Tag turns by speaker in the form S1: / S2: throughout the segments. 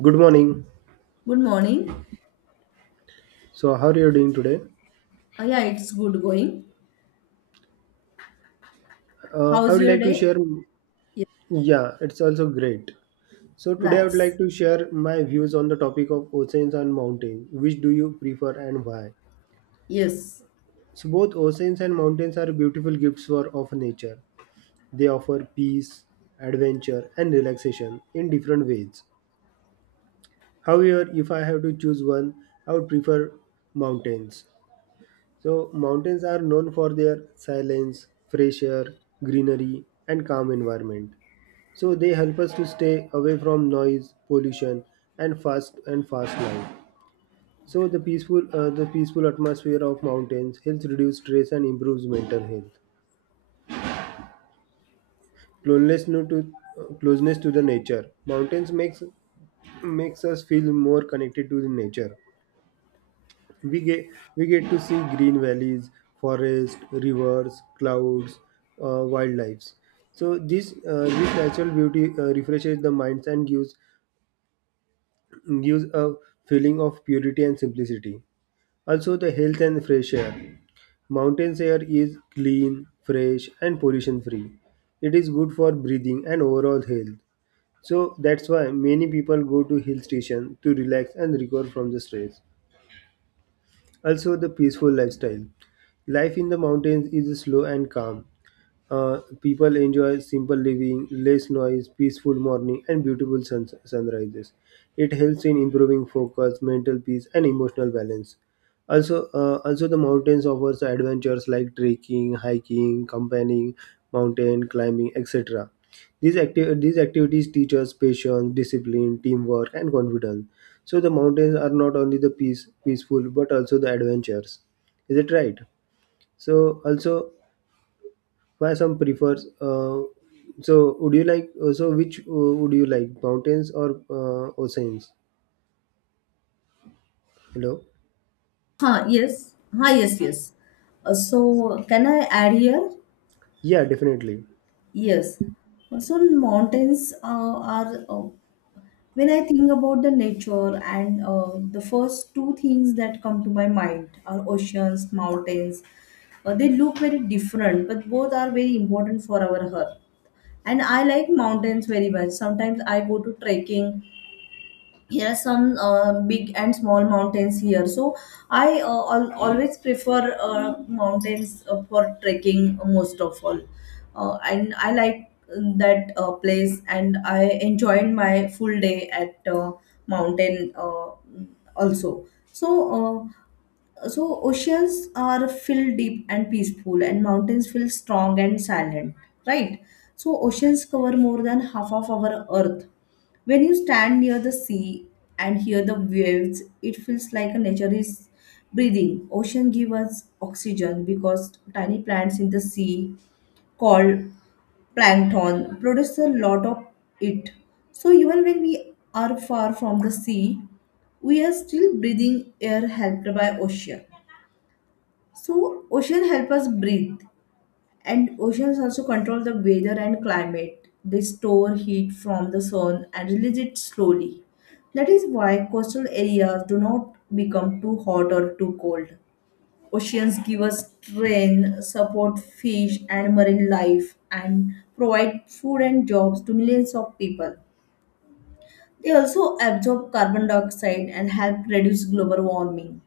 S1: Good morning.
S2: Good morning.
S1: So, how are you doing today?
S2: Yeah, it's good going.
S1: I
S2: How's
S1: would
S2: your
S1: like to
S2: day?
S1: share.
S2: Yes,
S1: Yeah, it's also great. So, today I would
S2: nice.
S1: like to share my views on the topic of oceans and mountains. Which do you prefer and why?
S2: Yes.
S1: So, both oceans and mountains are beautiful gifts for, of nature. They offer peace, adventure, and relaxation in different ways. However, if I have to choose one, I would prefer mountains. So, mountains are known for their silence, fresh air, greenery, and calm environment. So they help us to stay away from noise, pollution, and fast life. So the peaceful atmosphere of mountains helps reduce stress and improves mental health. Closeness no- to Closeness to the nature. Mountains makes us feel more connected to the nature. We get we get to see green valleys, forests, rivers, clouds, wildlife. So this natural beauty refreshes the minds and gives a feeling of purity and simplicity. Also, the health and fresh air. Mountains air is clean, fresh, and pollution free. It is good for breathing and overall health. So that's why many people go to hill station to relax and recover from the stress. Also, the peaceful lifestyle. Life in the mountains is slow and calm. People enjoy simple living, less noise, peaceful morning, and beautiful sunrises. It helps in improving focus, mental peace, and emotional balance. Also, also the mountains offers adventures like trekking, hiking, camping, mountain climbing, etc. These activities teach us patience, discipline, teamwork, and confidence. So the mountains are not only the peaceful but also the adventures. Is it right? So also why some prefers so would you like so which would you like mountains or oceans hello
S2: Huh, yes. Huh, yes, yes. So, can I add here?
S1: yeah definitely
S2: Yes. So, mountains are, when I think about the nature, and the first two things that come to my mind are oceans, mountains. They look very different, but both are very important for our health. And I like mountains very much. Sometimes I go to trekking. Here are some big and small mountains here, so I always prefer mountains for trekking most of all, and I like that place, and I enjoyed my full day at mountain also. So uh, so oceans are filled deep and peaceful, and mountains feel strong and silent, right? So oceans cover more than half of our earth. When you stand near the sea and hear the waves, it feels like a nature is breathing. Ocean give us oxygen because tiny plants in the sea called plankton produce a lot of it. So even when we are far from the sea, we are still breathing air helped by ocean. So ocean help us breathe, and oceans also control the weather and climate. They store heat from the sun and release it slowly. That is why coastal areas do not become too hot or too cold. Oceans give us strength, support fish and marine life, and provide food and jobs to millions of people. They also absorb carbon dioxide and help reduce global warming.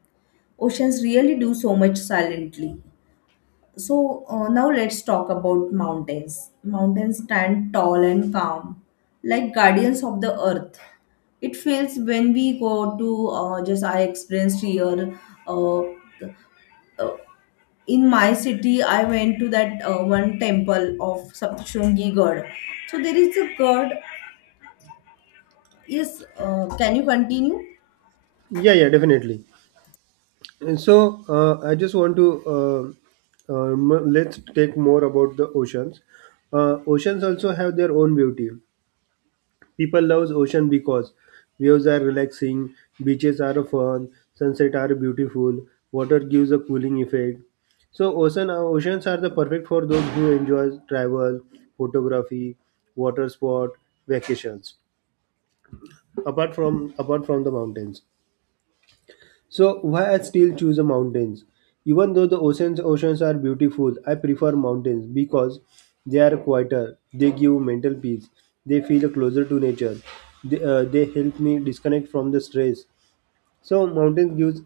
S2: Oceans really do so much silently. So now let's talk about mountains. Mountains stand tall and calm, like guardians of the earth. It feels when we go to, just I experienced here uh, in my city. I went to that one temple of Saptashungi God. So there is a god. Yes, can you continue?
S1: yeah yeah definitely and so I just want to uh, m- let's take more about the oceans oceans also have their own beauty. People love ocean because waves are relaxing, beaches are fun, sunset are beautiful, water gives a cooling effect. So oceans are the perfect for those who enjoy travel, photography, water sport, vacations. Apart from the mountains. So why I still choose the mountains? Even though the oceans are beautiful, I prefer mountains because they are quieter. They give mental peace. They feel closer to nature. They help me disconnect from the stress. So mountains gives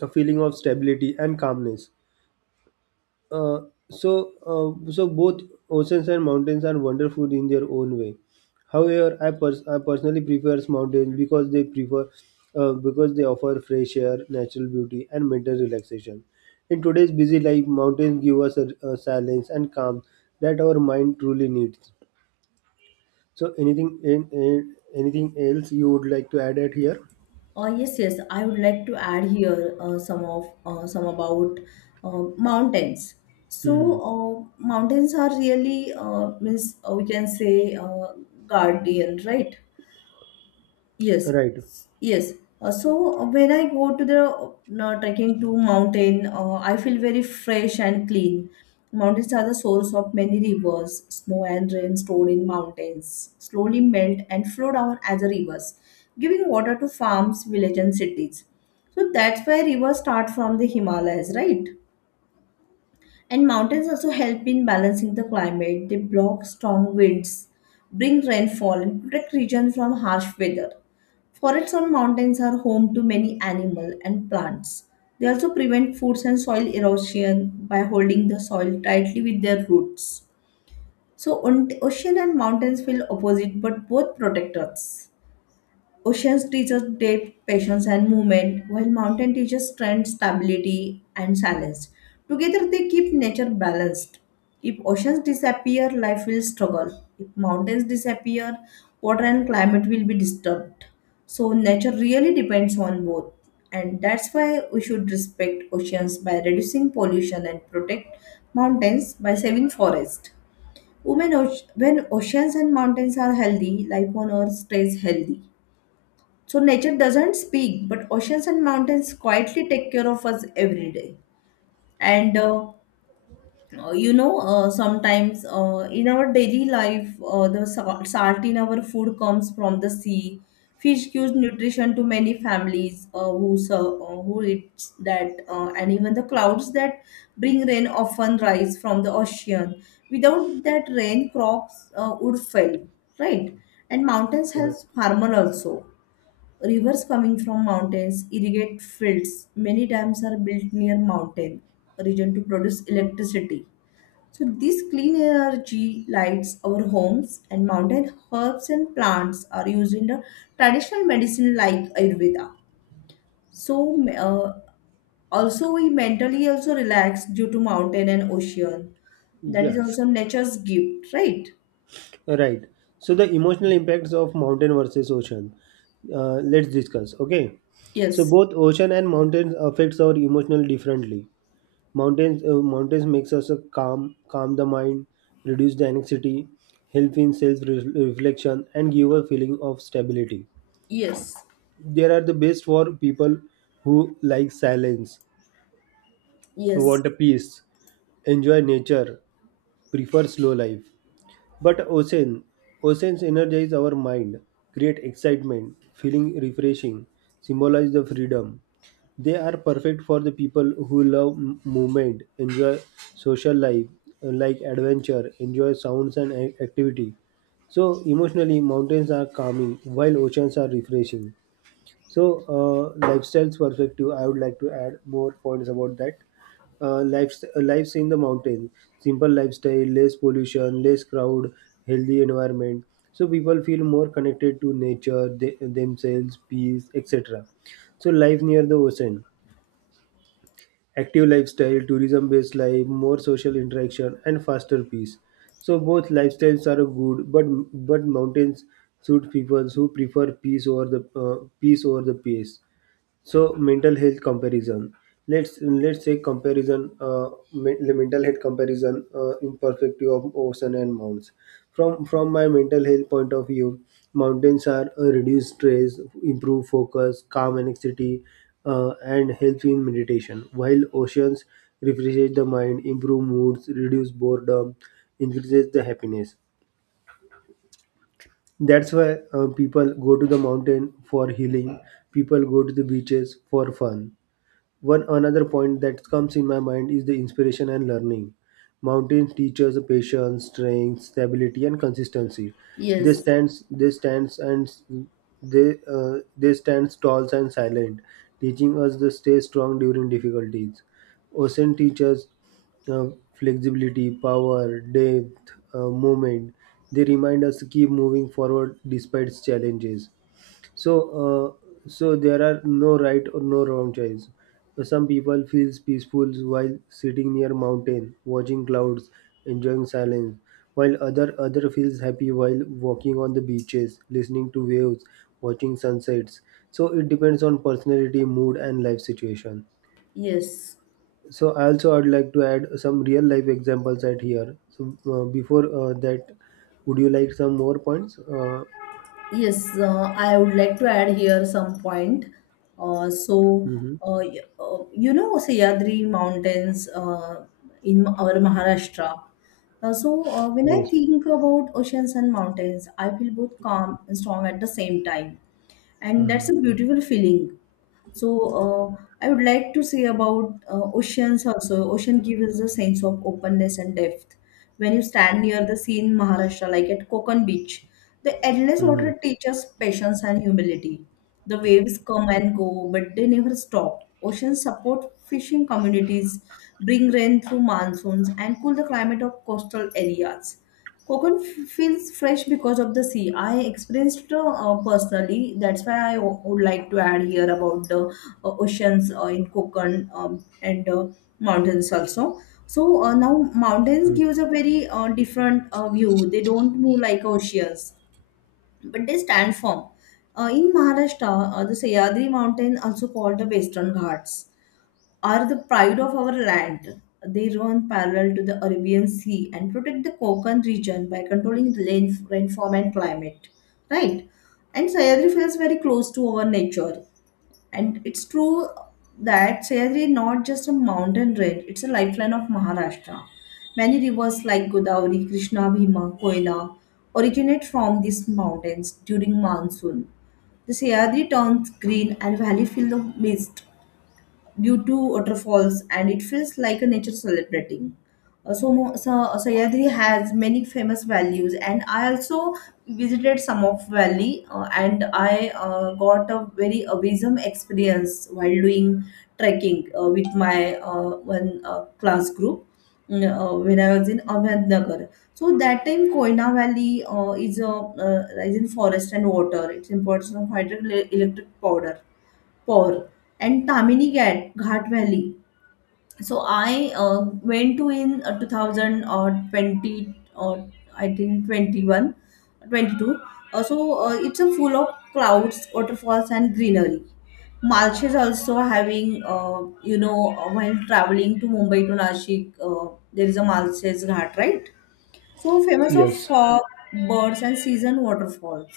S1: a feeling of stability and calmness. Uh, so both oceans and mountains are wonderful in their own way. However, I personally prefer mountains because they prefer because they offer fresh air, natural beauty, and mental relaxation. In today's busy life, mountains give us a silence and calm that our mind truly needs. So, anything anything else you would like to add at here?
S2: Yes, yes. I would like to add here some of some about mountains. So
S1: Hmm.
S2: uh, mountains are really, means, we can say guardian, right? Yes,
S1: Right.
S2: yes. So when I go to the, trekking to mountain, I feel very fresh and clean. Mountains are the source of many rivers. Snow and rain stored in mountains slowly melt and flow down as a rivers, giving water to farms, villages, and cities. So that's why rivers start from the Himalayas, right? And mountains also help in balancing the climate. They block strong winds, bring rainfall, and protect regions from harsh weather. Forests on mountains are home to many animals and plants. They also prevent foods and soil erosion by holding the soil tightly with their roots. So, ocean and mountains feel opposite, but both protect us. Oceans teaches depth, patience, and movement, while mountain teaches strength, stability, and silence. Together, they keep nature balanced. If oceans disappear, life will struggle. If mountains disappear, water and climate will be disturbed. So, nature really depends on both. And that's why we should respect oceans by reducing pollution and protect mountains by saving forest. Women, when oceans and mountains are healthy, life on earth stays healthy. So nature doesn't speak, but oceans and mountains quietly take care of us every day. And sometimes, in our daily life, the salt in our food comes from the sea. Fish gives nutrition to many families, who eats that, and even the clouds that bring rain often rise from the ocean. Without that rain, crops would fail, right? And mountains help
S1: Right.
S2: farmer also. Rivers coming from mountains irrigate fields. Many dams are built near mountain region to produce electricity. So this clean energy lights our homes, and mountain herbs and plants are used in the traditional medicine like Ayurveda. So also we mentally also relax due to mountain and ocean. That is
S1: Yes.
S2: also nature's gift, right?
S1: Right. So the emotional impacts of mountain versus ocean. Let's discuss. Okay. So
S2: Yes.
S1: both ocean and mountains affects our emotional differently. Mountains makes us calm the mind, reduce the anxiety, help in self reflection, and give a feeling of stability.
S2: Yes.
S1: They are the best for people who like silence, who
S2: Yes.
S1: want a peace, enjoy nature, prefer slow life. But oceans energize our mind, create excitement, feeling refreshing, symbolize the freedom. They are perfect for the people who love movement, enjoy social life, like adventure, enjoy sounds and activity. So emotionally, mountains are calming while oceans are refreshing. So, lifestyle's perspective, I would like to add more points about that. Lives in the mountain, simple lifestyle, less pollution, less crowd, healthy environment. So people feel more connected to nature, they, themselves, peace, etc. So life near the ocean, active lifestyle, tourism-based life, more social interaction, and faster pace. So both lifestyles are good, but mountains suit people who prefer peace over the pace. So mental health comparison. Let's say comparison, the mental health comparison in perspective of ocean and mountains. From my mental health point of view, mountains are reduce stress, improve focus, calm anxiety, and help in meditation. While oceans refresh the mind, improve moods, reduce boredom, increases the happiness. That's why people go to the mountain for healing. People go to the beaches for fun. One another point that comes in my mind is the inspiration and learning. Mountains teach us patience, strength, stability, and consistency. They
S2: Yes.
S1: stands, they stands, and s- they stand tall and silent, teaching us to stay strong during difficulties. Ocean teaches uh, flexibility, power, depth, movement. They remind us to keep moving forward despite challenges. So, so there are no right or no wrong choice. Some people feels peaceful while sitting near mountain, watching clouds, enjoying silence, while other feels happy while walking on the beaches, listening to waves, watching sunsets. So it depends on personality, mood, and life situation.
S2: Yes.
S1: So also I'd like to add some real life examples at here. So before that, would you like some more points?
S2: Yes, I would like to add here some point. Uh, so,
S1: Mhm.
S2: Sahyadri Mountains in our Maharashtra. So, when I
S1: Yes.
S2: think about oceans and mountains, I feel both calm and strong at the same time. And
S1: Hmm.
S2: that's a beautiful feeling. So, I would like to say about oceans also. Ocean gives us a sense of openness and depth. When you stand near the sea in Maharashtra, like at Konkan Beach, the endless
S1: Hmm.
S2: water teaches patience and humility. The waves come and go, but they never stop. Oceans support fishing communities, bring rain through monsoons, and cool the climate of coastal areas. Coconut feels fresh because of the sea. I experienced it personally. That's why I would like to add here about the oceans in Konkan, and mountains also. So now mountains gives a very different view. They don't move like oceans, but they stand firm. In Maharashtra, the Sahyadri mountain, also called the Western Ghats, are the pride of our land. They run parallel to the Arabian Sea and protect the Konkan region by controlling the rain, rainform, and climate. Right? And Sayadri feels very close to our nature. And it's true that Sayadri is not just a mountain range, it's a lifeline of Maharashtra. Many rivers like Godavari, Krishna, Bhima, Koila originate from these mountains during monsoon. The Sayadri turns green and valley filled with mist, due to waterfalls, and it feels like a nature celebrating. So Sahyadri has many famous values, and I also visited some of valley, and I got a very amazing experience while doing trekking with my one class group, when I was in Ahmednagar. So that time Koina Valley is in forest and water. It's important of hydroelectric powder Por, and Tamini Ghat, Valley. So I went to in 2000 or 20, or I think 21, 22. So it's a full of clouds, waterfalls, and greenery. Malche is also having, while traveling to Mumbai to Nashik, there is a Malche's Ghat, right? So famous of
S1: Yes.
S2: fog, birds, and season waterfalls.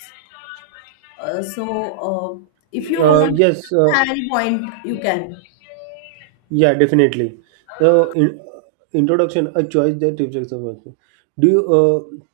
S2: Uh, so uh, if you want,
S1: Yes.
S2: if any point, you can.
S1: Yeah, definitely. In, introduction, a choice that gives us Do you? Uh,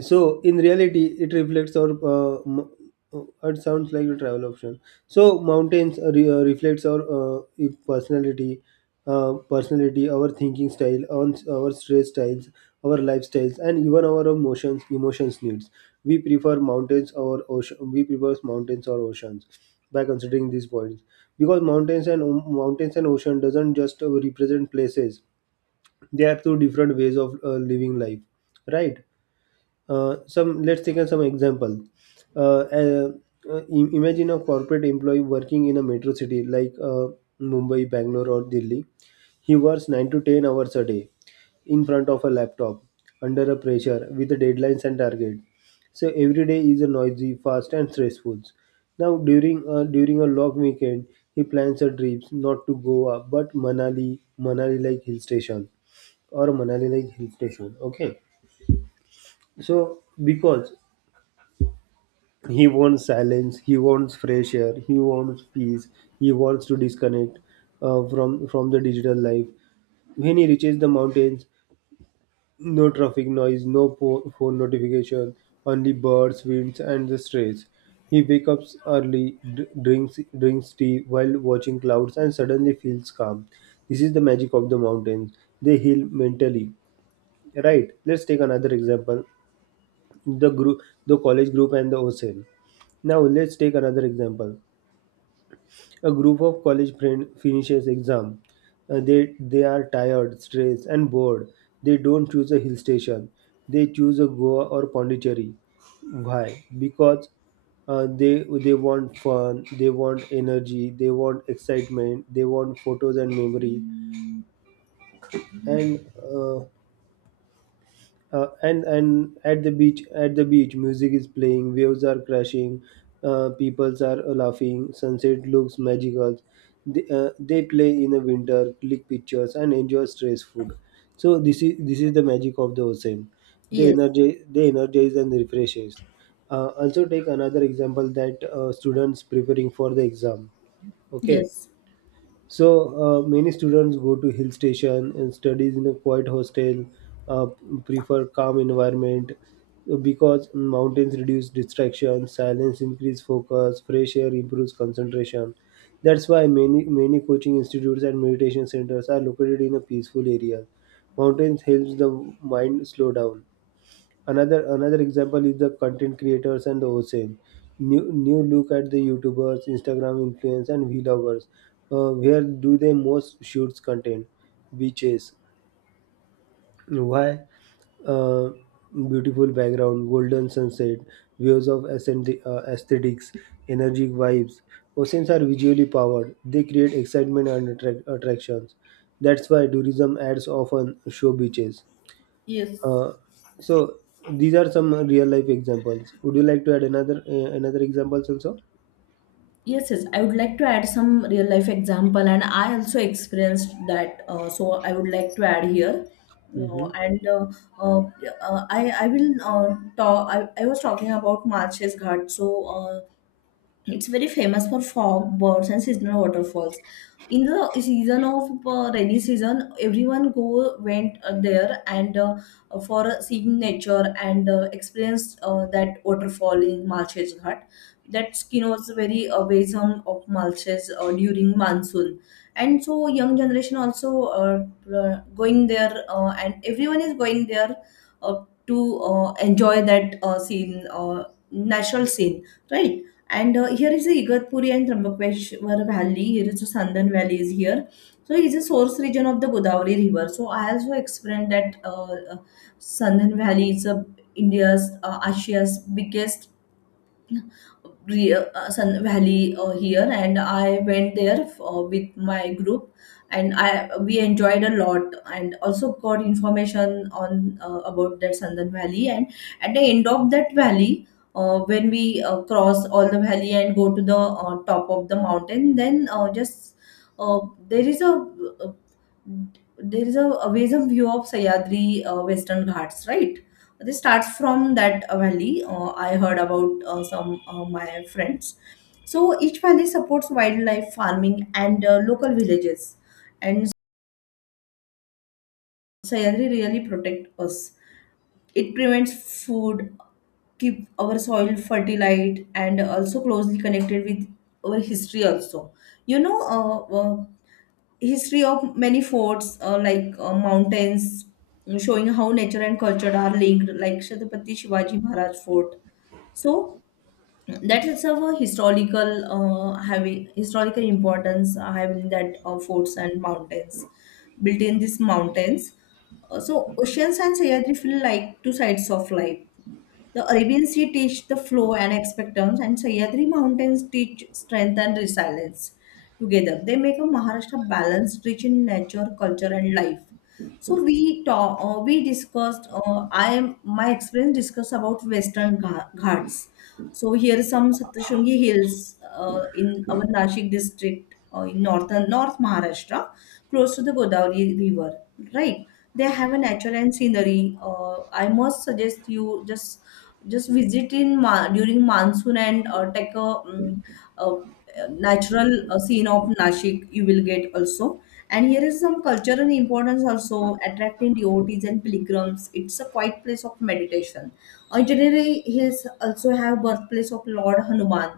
S1: So in reality, it reflects our. It sounds like a travel option. So mountains re- reflects our e- personality, personality, our thinking style, on our stress styles, our lifestyles, and even our emotions needs. We prefer mountains or oceans by considering these points because mountains and ocean doesn't just represent places. They are two different ways of living life, right? Some example. Uh, uh, Imagine a corporate employee working in a metro city like Mumbai, Bangalore, or Delhi. He works 9 to 10 hours a day in front of a laptop under a pressure with the deadlines and target. So every day is a noisy, fast, and stressful. Now during a long weekend, he plans a trip not to Goa but Manali, Manali like hill station or Manali like hill station. Okay, so because he wants silence. He wants fresh air. He wants peace. He wants to disconnect from the digital life. When he reaches the mountains, no traffic noise, no phone notification, only birds, winds, and the stress. He wakes up early, drinks tea while watching clouds, and suddenly feels calm. This is the magic of the mountains. They heal mentally. Right. Let's take another example the group the college group and the ocean now Let's take another example, a group of college friend finishes exam. They are tired, stressed, and bored. They don't choose a hill station. They choose a Goa or Pondicherry. Why? Because uh, they they want fun, they want energy, they want excitement, they want photos and memory. And and at the beach music is playing, waves are crashing, peoples are laughing, sunset looks magical. They play in the winter, click pictures, and enjoy stress food. So this is the magic of the ocean. they
S2: Yes,
S1: energize they energize and refreshes. Also take another example that students preparing for the exam. Okay,
S2: yes.
S1: so many students go to hill station and studies in a quiet hostel, uh, prefer calm environment because mountains reduce distraction, silence increase focus, fresh air improves concentration. That's why many coaching institutes and meditation centers are located in a peaceful area. Mountains helps the mind slow down. Another example is the content creators and the ocean. New look at the youtubers, Instagram influence, and vloggers. Where do they most shoots content? Beaches. Why? uh, Beautiful background, golden sunset, aesthetics, energetic vibes. Oceans are visually powered, they create excitement and attractions. That's why tourism ads often show beaches.
S2: Yes.
S1: uh, so these are some real life examples. Would you like to add another examples also?
S2: Yes, yes. I would like to add some real life example, and I also experienced that. So I would like to add here.
S1: Mm-hmm.
S2: And Yeah, I will talk. I was talking about Marches Ghat. Uh, It's very famous for fog, birds, and seasonal waterfalls. In the season of rainy season, everyone go went there, and for seeing nature, and experienced that waterfall in Malshez Ghat. That skin was very basin of Malshez during monsoon, and so young generation also going there, and everyone is going there to enjoy that scene, natural scene, right? And here is the Igatpuri and Trimbakeshwar Valley. Here is the Sandan Valley is here. So it is a source region of the Godavari River. So I also explained that, uh, Sandan Valley is a India's Asia's biggest Sun Valley here, and I went there with my group, and I we enjoyed a lot, and also got information on, about that Sandan Valley. And at the end of that valley, when we cross all the valley and go to the top of the mountain, then just uh, there is a uh, there is a view of Sayadri, Western Ghats, right? This starts from that valley. I heard about some, my friends. So each valley supports wildlife farming, and local villages, and Sayadri really protect us. It prevents food, keep our soil fertile, and also closely connected with our history. Also, you know, uh, uh, history of many forts like mountains, showing how nature and culture are linked, like Chhatrapati Shivaji Maharaj Fort. So that is of a historical, having historical importance, having that forts and mountains built in these mountains. So oceans and Sahyadri feel like two sides of life. The Arabian Sea teach the flow and expectance, and Sahyadri Mountains teach strength and resilience. Together, they make a Maharashtra balanced, rich in nature, culture, and life. So we discussed. I am my experience discussed about Western Ghats. So here are some Saptashungi hills in our Nashik district, in northern North Maharashtra, close to the Godavari River. Right, they have a nature and scenery. I must suggest you just visit in during monsoon and take a natural scene of Nashik you will get also. And here is some cultural importance also, attracting devotees and pilgrims. It's a quiet place of meditation. Itinerary hills also have birthplace of Lord Hanuman.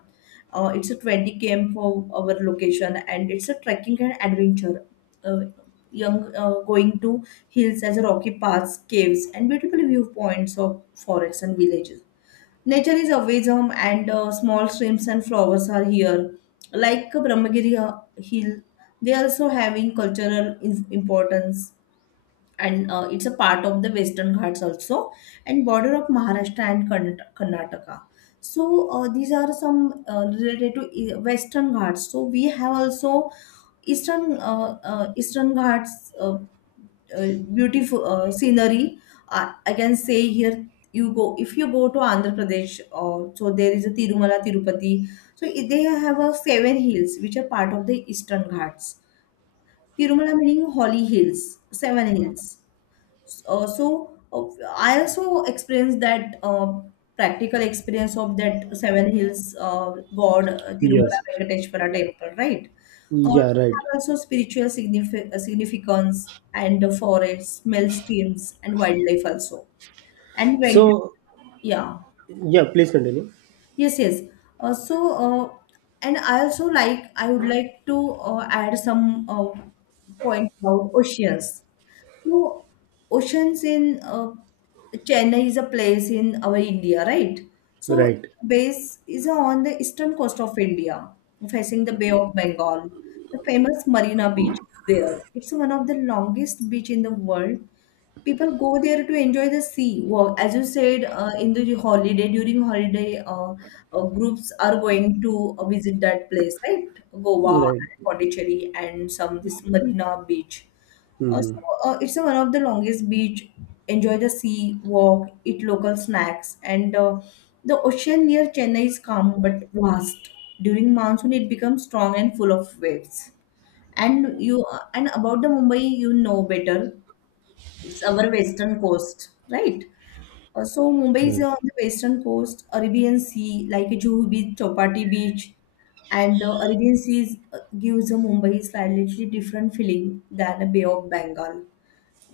S2: It's a 20 km for our location, and it's a trekking and adventure. uh, Young going to hills as a rocky paths, caves, and beautiful viewpoints of forests and villages. Nature is always home, and small streams and flowers are here. Like Brahmagiri Hill, they also having cultural importance, and it's a part of the Western Ghats also, and border of Maharashtra and Karnataka. So these are some related to Western Ghats. So we have also Eastern Eastern Ghats. Uh, beautiful scenery. I can say here you go, if you go to Andhra Pradesh, so there is a Tirumala Tirupati. So they have a seven hills which are part of the Eastern Ghats. Tirumala meaning holy hills, seven hills. uh, so uh, I also experienced that practical experience of that Seven Hills, God, Tirumala
S1: Yes.
S2: Venkateshwara temple, right?
S1: Yeah. Right.
S2: Have also spiritual significance, and the forests, mill streams, and wildlife also. And Venk,
S1: So
S2: yeah,
S1: yeah, please continue.
S2: yes, yes. Uh, so, uh, and I also like I would like to add some point about oceans. So, oceans in Chennai is a place in our India, right? So,
S1: Right.
S2: base is on the eastern coast of India, facing the Bay of Bengal. The famous Marina Beach is there. It's one of the longest beach in the world. People go there to enjoy the sea. Well, as you said, in the holiday, during holiday, groups are going to visit that place, right? Goa,
S1: Right.
S2: Pondicherry, and some this Marina Beach. Uh, so,
S1: Mm-hmm.
S2: it's a one of the longest beach. Enjoy the sea, walk, eat local snacks, and the ocean near Chennai is calm but vast. During monsoon, it becomes strong and full of waves. And you and about the Mumbai, you know better. It's our western coast, right? So Mumbai is
S1: Right.
S2: on the western coast, Arabian Sea, like Juhu Beach, Chopati Beach, and the Arabian Sea gives a Mumbai slightly different feeling than a Bay of Bengal.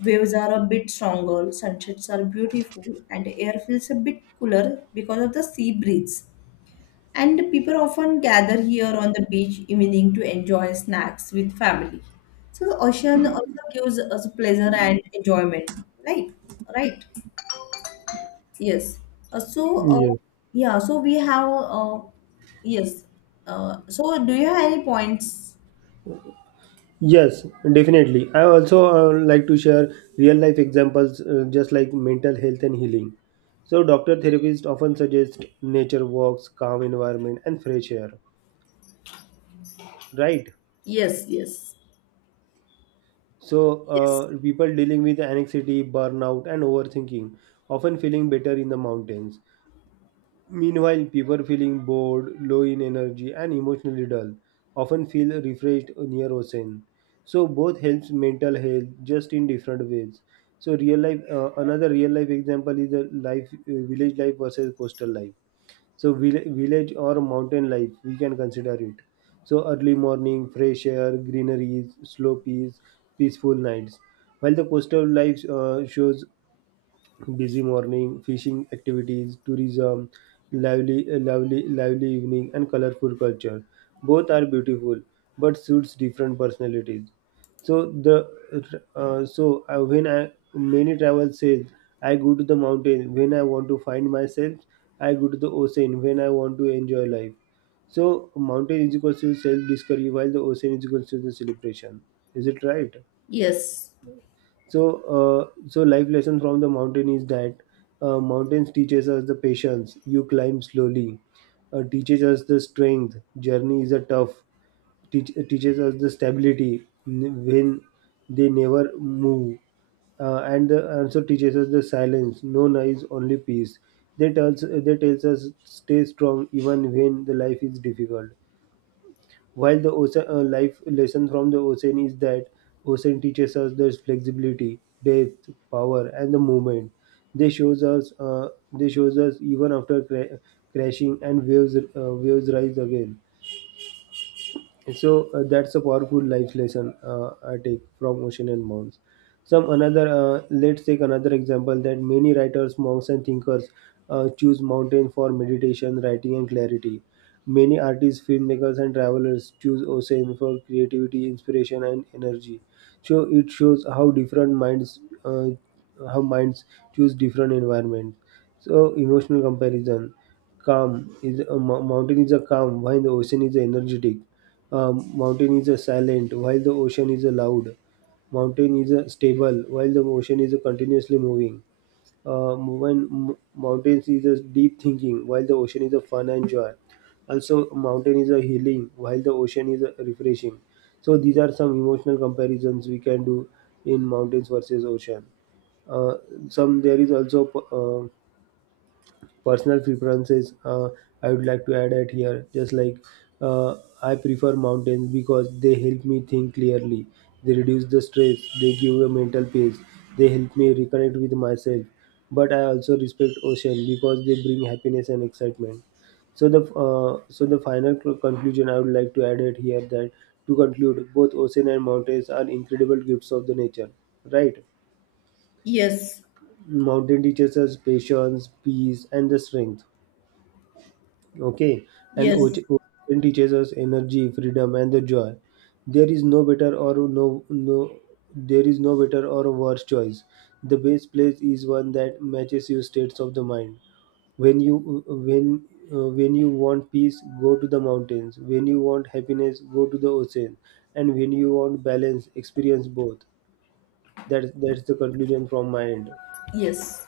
S2: Waves are a bit stronger, sunsets are beautiful, and air feels a bit cooler because of the sea breeze. And people often gather here on the beach evening to enjoy snacks with family. So the ocean also gives us pleasure and enjoyment, right? Right? Yes. Uh, so uh,
S1: Yeah.
S2: yeah. So we have yes. So do you have any points?
S1: Yes, definitely. I also like to share real life examples, just like mental health and healing. So, doctor therapists often suggest nature walks, calm environment, and fresh air. Right?
S2: Yes. Yes.
S1: So,
S2: Yes.
S1: people dealing with anxiety, burnout, and overthinking often feeling better in the mountains. Meanwhile, people feeling bored, low in energy, and emotionally dull often feel refreshed near ocean. So, both helps mental health just in different ways. So, real life, another real life example is the life, village life versus coastal life. So village or mountain life we can consider it. So early morning, fresh air, greeneries, slow peace, peaceful nights. While the coastal life shows busy morning, fishing activities, tourism, lively evening, and colorful culture. Both are beautiful, but suits different personalities. So the so I, when I many travel says, I go to the mountain when I want to find myself. I go to the ocean when I want to enjoy life. So mountain is equal to self discovery, while the ocean is equal to the celebration. Is it right?
S2: Yes.
S1: so so life lesson from the mountain is that mountains teaches us the patience, you climb slowly. Uh, teaches us the strength, journey is a tough. Teach, teaches us the stability when they never move. And the answer teaches us the silence, no noise, only peace. They tells they tells us stay strong even when the life is difficult. While the ocean, life lesson from the ocean is that ocean teaches us there's flexibility, depth, power, and the movement. They shows us even after crashing and waves, waves rise again. So that's a powerful life lesson I take from ocean and mounds. Some another, let's take another example, that many writers, monks, and thinkers choose mountain for meditation, writing, and clarity. Many artists, filmmakers, and travelers choose ocean for creativity, inspiration, and energy. So it shows how different minds, uh, how minds choose different environments. So emotional comparison, calm is a mountain is a calm while the ocean is energetic. Mountain is a silent while the ocean is a loud. Mountain is a stable while the ocean is a continuously moving. When mountains is a deep thinking while the ocean is a fun and joy. Also mountain is a healing while the ocean is a refreshing. So these are some emotional comparisons we can do in mountains versus ocean. uh, some, there is also uh, personal preferences. I would like to add at here. Just like, uh, I prefer mountains because they help me think clearly. They reduce the stress, they give a mental peace, they help me reconnect with myself. But I also respect ocean because they bring happiness and excitement. So the final conclusion I would like to add it here, that to conclude, both ocean and mountains are incredible gifts of the nature. Right?
S2: Yes.
S1: Mountain teaches us patience, peace, and the strength. Okay, and
S2: Yes.
S1: ocean teaches us energy, freedom, and the joy. There is no better or no, there is no better or worse choice. The best place is one that matches your states of the mind. When you when when you want peace, go to the mountains. When you want happiness, go to the ocean. And when you want balance, experience both. That's the conclusion from my end.
S2: Yes.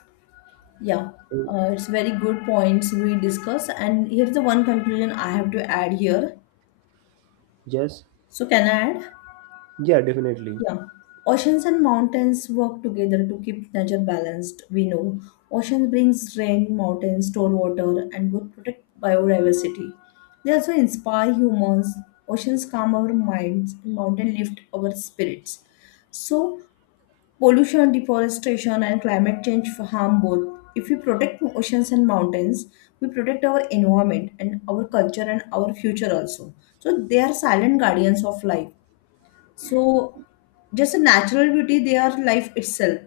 S2: Yeah, it's very good points we discuss, and here's the one conclusion I have to add here.
S1: Yes.
S2: So can I add?
S1: Yeah, definitely.
S2: Yeah, oceans and mountains work together to keep nature balanced. We know oceans brings rain, mountains store water, and both protect biodiversity. They also inspire humans. Oceans calm our minds, and mountain lift our spirits. So pollution, deforestation, and climate change harm both. If we protect oceans and mountains, we protect our environment and our culture and our future also. So they are silent guardians of life, so just a natural beauty, they are life itself,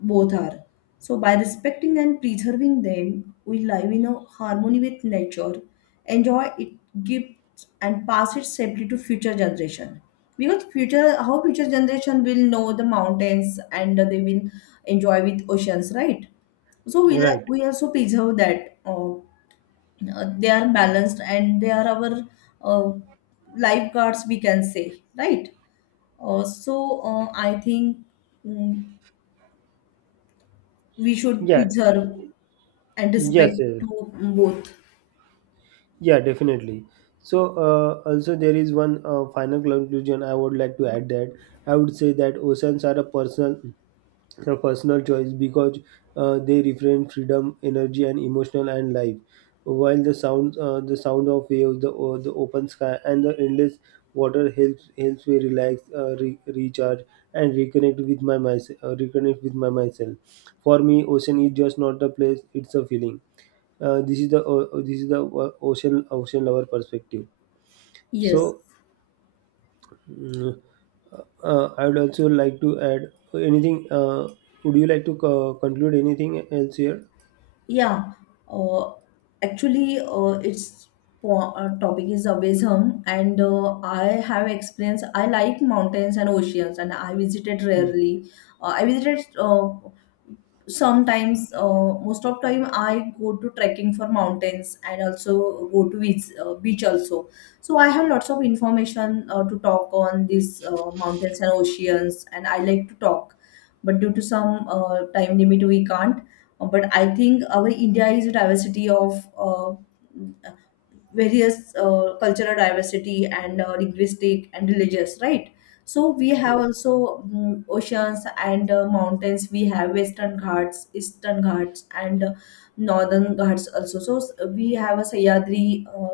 S2: both are. So by respecting and preserving them, we live in a harmony with nature, enjoy it gifts, and pass it safely to future generation. Because future, how future generation will know the mountains, and they will enjoy with oceans, right? so we
S1: Right.
S2: we also preserve that. They are balanced and they are our uh, lifeguards, we can say, right? I think, mm, we should
S1: Yeah.
S2: preserve and
S1: Yes,
S2: respect
S1: yes.
S2: to both.
S1: Yeah, definitely. So, also there is one final conclusion I would like to add, that I would say that oceans are a personal choice, because they refrain freedom, energy, and emotional and life. While the sound of waves, the o the open sky, and the endless water helps me relax, recharge, and reconnect with my myself. Reconnect with my myself. For me, ocean is just not a place; it's a feeling. This is the ocean lover perspective. So.
S2: Yes.
S1: Mm, I would also like to add anything. Would you like to conclude anything else here?
S2: Yeah. Uh, actually, its topic is abism, and I have experience. I like mountains and oceans, and I visited rarely. I visited sometimes, most of time I go to trekking for mountains and also go to beach, beach also. So I have lots of information to talk on these mountains and oceans, and I like to talk, but due to some time limit, we can't. But I think our india is a diversity of various cultural diversity, and linguistic and religious, right? So we have also, oceans and mountains. We have western ghats, eastern ghats, and northern ghats also. So we have a sayadri,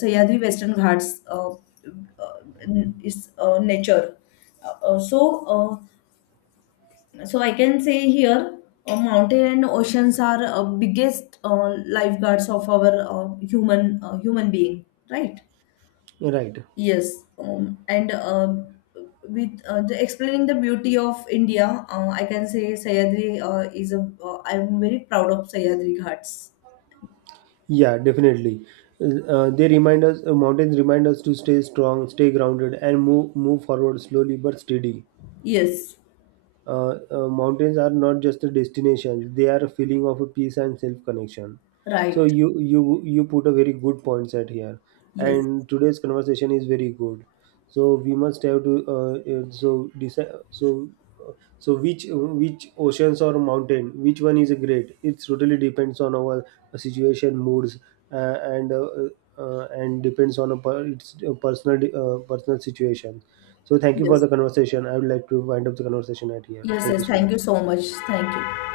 S2: sayadri western ghats, is nature. uh, uh, so uh, so I can say here, mountain and oceans are biggest lifeguards of our human human being, right?
S1: Right.
S2: Yes, and with the explaining the beauty of India, I can say Sayadri is a. I'm very proud of Sayadri Ghats.
S1: Yeah, definitely. They remind us. Mountains remind us to stay strong, stay grounded, and move forward slowly but steady.
S2: Yes,
S1: Mountains are not just a destination, they are a feeling of a peace and self connection. So
S2: right.
S1: you put a very good points at here,
S2: Yes,
S1: and today's conversation is very good. So we must have to so decide. So uh, so which oceans or mountain, which one is great, it totally depends on our situation, moods, uh, and uh, and depends on a it's a personal personal situation. So thank you for
S2: yes,
S1: the conversation. I would like to wind up the conversation at here.
S2: yes,
S1: Thank
S2: yes.
S1: you so
S2: Thank you
S1: much.
S2: so much. Thank you.